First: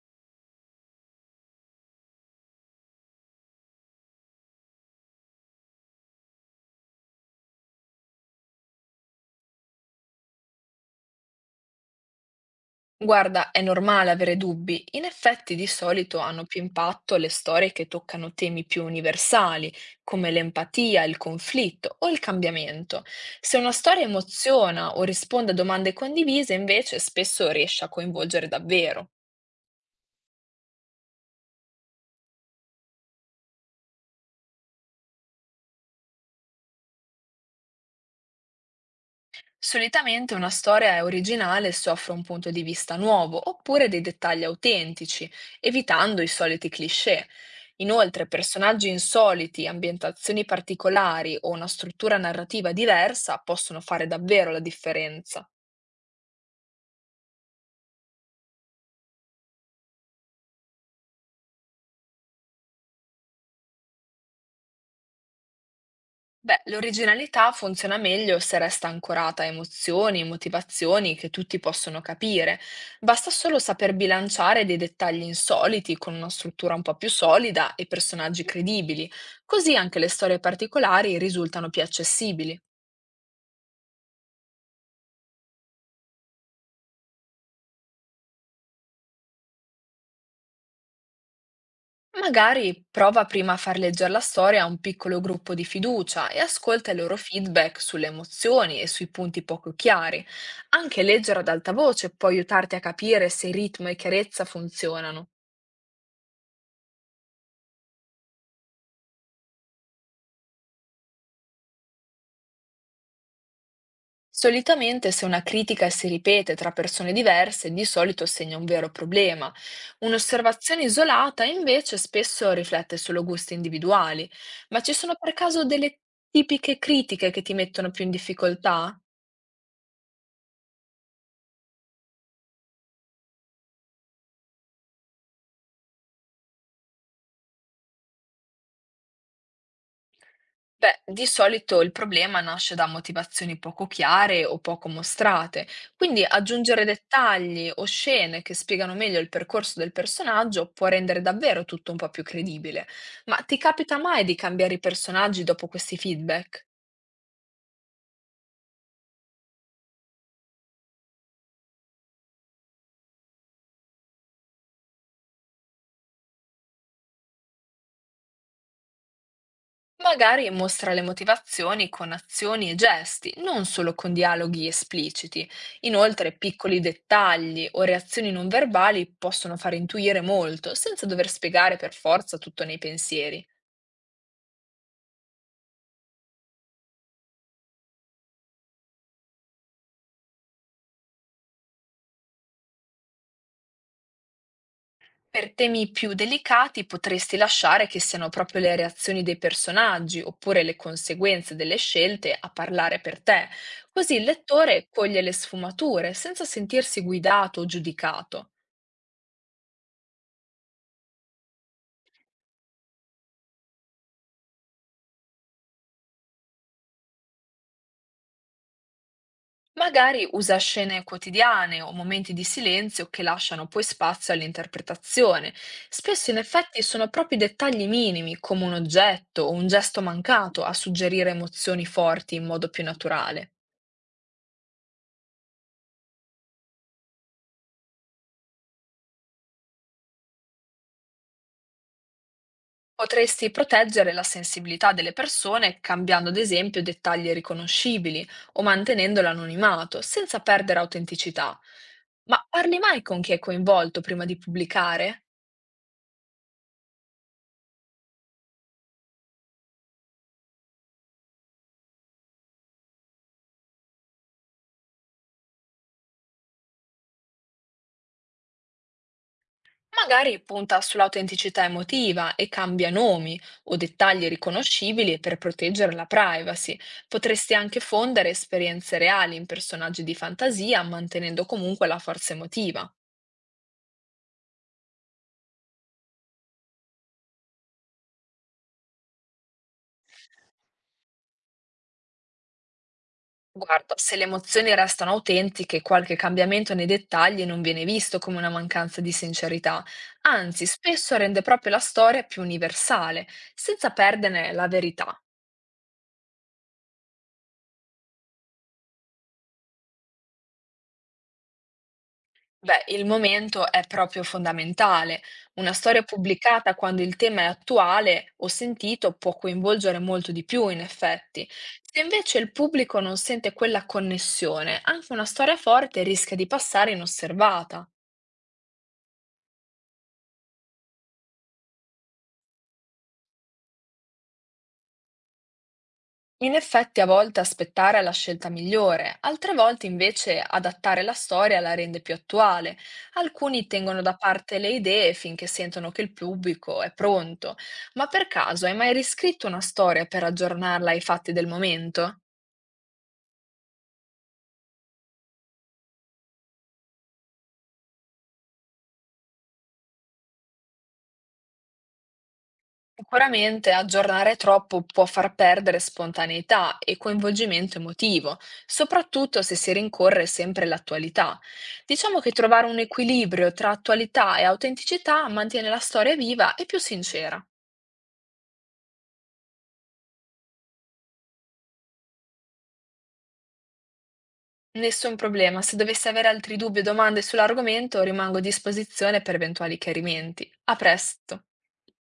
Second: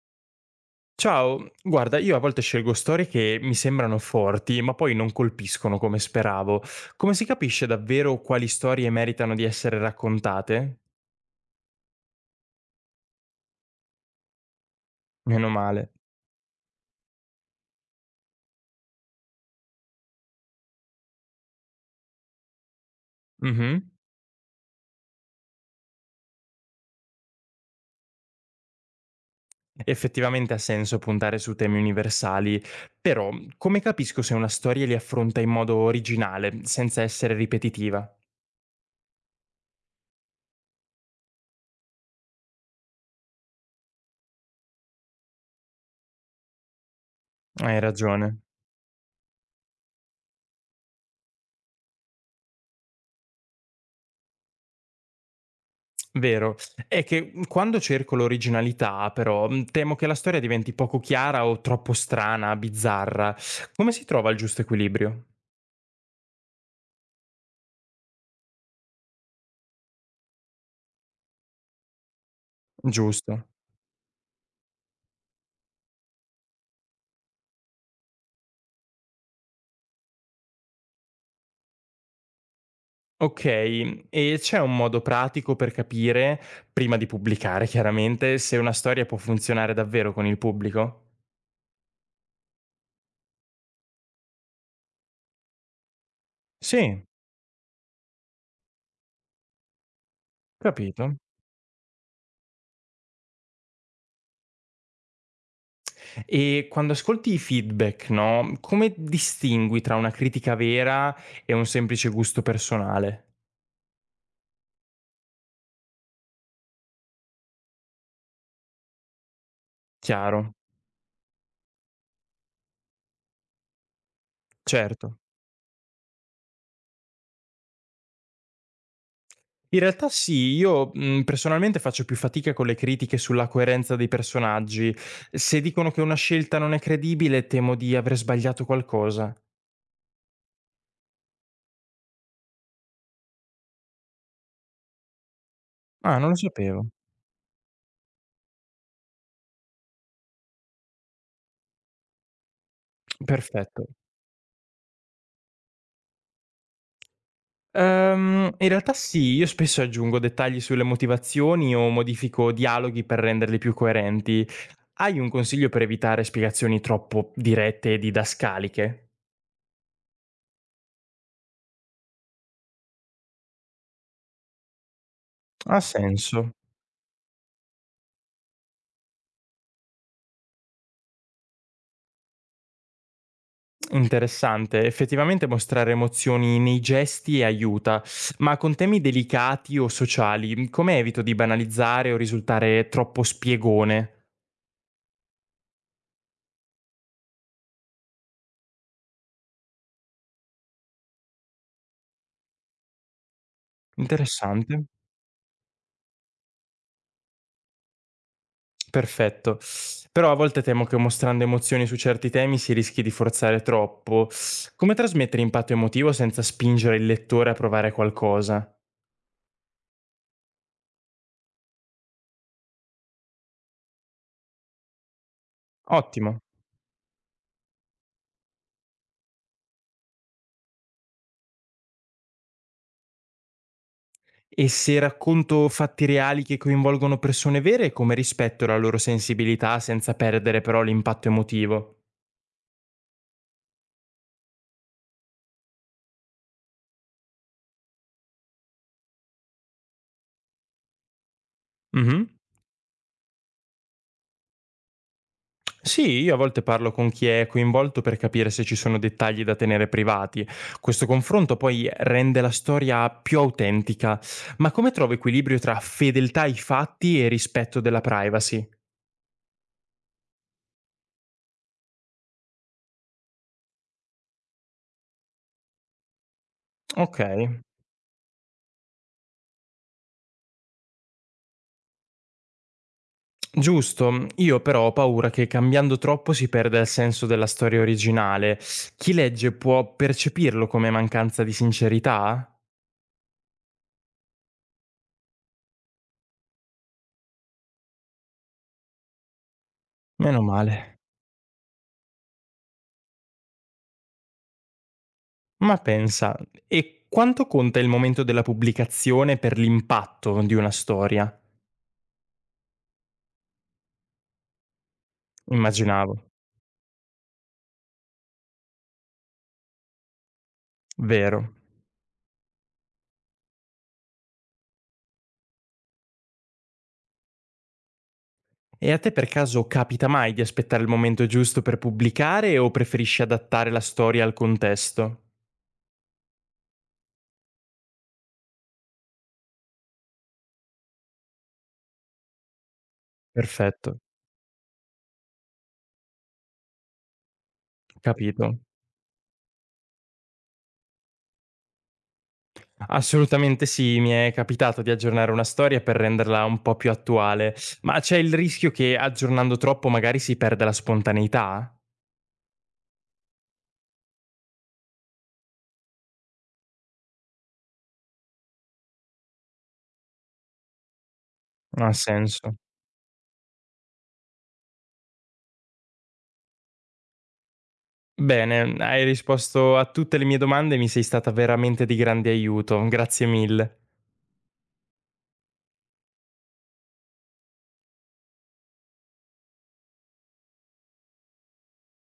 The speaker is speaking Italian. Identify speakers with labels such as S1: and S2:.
S1: Ciao, guarda, io a volte scelgo storie che mi sembrano forti, ma poi non colpiscono come speravo. Come si capisce davvero quali storie meritano di essere raccontate?
S2: Guarda, è normale avere dubbi. In
S1: Meno
S2: effetti, di
S1: male.
S2: solito hanno più impatto le storie che toccano temi più universali, come l'empatia, il conflitto o il cambiamento. Se una
S1: Mhm.
S2: storia emoziona o risponde a domande condivise, invece, spesso riesce a coinvolgere davvero.
S1: Effettivamente ha senso puntare su temi universali, però come capisco se una storia li affronta in modo originale, senza essere ripetitiva?
S2: Solitamente una storia è originale se offre un punto di vista nuovo oppure dei dettagli autentici, evitando i soliti cliché.
S1: Hai
S2: Inoltre,
S1: ragione.
S2: personaggi insoliti, ambientazioni particolari o una struttura narrativa diversa possono fare davvero la differenza.
S1: Vero. È che, quando cerco l'originalità però, temo che la storia diventi poco chiara o troppo strana, bizzarra. Come si trova il giusto equilibrio?
S2: Beh, l'originalità funziona meglio se resta ancorata a emozioni, motivazioni che tutti possono capire. Basta
S1: Giusto.
S2: solo saper bilanciare dei dettagli insoliti con una struttura un po' più solida e personaggi credibili, così anche le storie particolari risultano più accessibili.
S1: Okay, e c'è un modo pratico per capire, prima di pubblicare chiaramente, se una storia può funzionare davvero con il pubblico?
S2: Magari prova prima a far leggere la storia a un piccolo gruppo di fiducia e ascolta i
S1: Sì,
S2: loro feedback sulle emozioni e sui punti poco chiari. Anche
S1: capito.
S2: leggere ad alta voce può aiutarti a capire se ritmo e chiarezza funzionano.
S1: E quando ascolti i feedback, no, come distingui tra una critica vera e un semplice gusto personale?
S2: Solitamente se una critica si ripete tra persone diverse, di solito segna un vero problema.
S1: Chiaro,
S2: Un'osservazione isolata invece spesso riflette solo gusti individuali. Ma ci sono
S1: certo.
S2: per caso delle tipiche critiche che ti mettono più in difficoltà?
S1: In realtà sì, io, personalmente faccio più fatica con le critiche sulla coerenza dei personaggi. Se dicono che una scelta non è credibile, temo di aver sbagliato qualcosa.
S2: Beh, di solito il problema nasce da motivazioni poco chiare o poco mostrate,
S1: Ah,
S2: quindi
S1: non lo
S2: aggiungere
S1: sapevo.
S2: dettagli o scene che spiegano meglio il percorso del personaggio può rendere davvero tutto un po' più credibile. Ma ti
S1: Perfetto.
S2: capita mai di cambiare i personaggi dopo questi feedback?
S1: In realtà sì, io spesso aggiungo dettagli sulle motivazioni o modifico dialoghi per renderli più coerenti. Hai un consiglio per evitare spiegazioni troppo dirette e didascaliche?
S2: Magari mostra le motivazioni con azioni e gesti, non solo con dialoghi espliciti.
S1: Ha
S2: Inoltre,
S1: senso.
S2: piccoli dettagli o reazioni non verbali possono far intuire molto, senza dover spiegare per forza tutto nei pensieri.
S1: Interessante, effettivamente mostrare emozioni nei gesti aiuta, ma con temi delicati o sociali, come evito di banalizzare o risultare troppo spiegone?
S2: Per temi più delicati potresti lasciare che siano proprio le reazioni dei personaggi oppure le conseguenze delle scelte a parlare per te, così il
S1: Interessante,
S2: lettore coglie le sfumature senza sentirsi guidato o giudicato.
S1: perfetto. Però a volte temo che mostrando emozioni su certi temi si rischi di forzare troppo. Come trasmettere impatto emotivo senza spingere il lettore a provare qualcosa?
S2: Magari usa scene quotidiane o momenti di silenzio che lasciano poi spazio all'interpretazione. Spesso in
S1: Ottimo.
S2: effetti sono proprio i dettagli minimi, come un oggetto o un gesto mancato, a suggerire emozioni forti in modo più naturale.
S1: E se racconto fatti reali che coinvolgono persone vere, come rispetto la loro sensibilità senza perdere però l'impatto emotivo?
S2: Potresti proteggere la sensibilità delle persone cambiando ad esempio dettagli riconoscibili o mantenendo l'anonimato, senza perdere autenticità.
S1: Mhm.
S2: Ma parli mai con chi è coinvolto prima di pubblicare?
S1: Sì, io a volte parlo con chi è coinvolto per capire se ci sono dettagli da tenere privati. Questo confronto poi rende la storia più autentica. Ma come trovo equilibrio tra fedeltà ai fatti e rispetto della privacy?
S2: Magari punta sull'autenticità emotiva e cambia nomi o dettagli riconoscibili per proteggere la privacy.
S1: Ok.
S2: Potresti anche fondere esperienze reali in personaggi di fantasia, mantenendo comunque la forza emotiva.
S1: Giusto, io però ho paura che cambiando troppo si perda il senso della storia originale. Chi legge può percepirlo come mancanza di sincerità?
S2: Guarda, se le emozioni restano autentiche, qualche cambiamento nei dettagli non viene visto come una mancanza di sincerità,
S1: Meno
S2: anzi,
S1: male.
S2: spesso rende proprio la storia più universale, senza perdere la verità.
S1: Ma pensa, e quanto conta il momento della pubblicazione per l'impatto di una storia?
S2: Beh, il momento è proprio fondamentale. Una storia
S1: Immaginavo,
S2: pubblicata quando il tema è attuale o sentito può coinvolgere molto di più, in effetti.
S1: vero.
S2: Se invece il pubblico non sente quella connessione, anche una storia forte rischia di passare inosservata.
S1: E a te per caso capita mai di aspettare il momento giusto per pubblicare o preferisci adattare la storia al contesto?
S2: In effetti a volte aspettare è la scelta migliore, altre volte invece adattare la storia la rende più attuale. Alcuni
S1: Perfetto,
S2: tengono da parte le idee finché sentono che il pubblico è pronto. Ma per
S1: capito.
S2: caso hai mai riscritto una storia per aggiornarla ai fatti del momento?
S1: Assolutamente sì, mi è capitato di aggiornare una storia per renderla un po' più attuale, ma c'è il rischio che aggiornando troppo magari si perda la spontaneità?
S2: Sicuramente aggiornare troppo può far perdere spontaneità e coinvolgimento emotivo, soprattutto se si rincorre sempre l'attualità.
S1: Non ha
S2: Diciamo che
S1: senso.
S2: trovare un equilibrio tra attualità e autenticità mantiene la storia viva e più sincera.
S1: Bene, hai risposto a tutte le mie domande e mi sei stata veramente di grande aiuto, grazie mille.
S2: Nessun problema, se dovessi avere altri dubbi o domande sull'argomento rimango a disposizione per eventuali chiarimenti. A presto!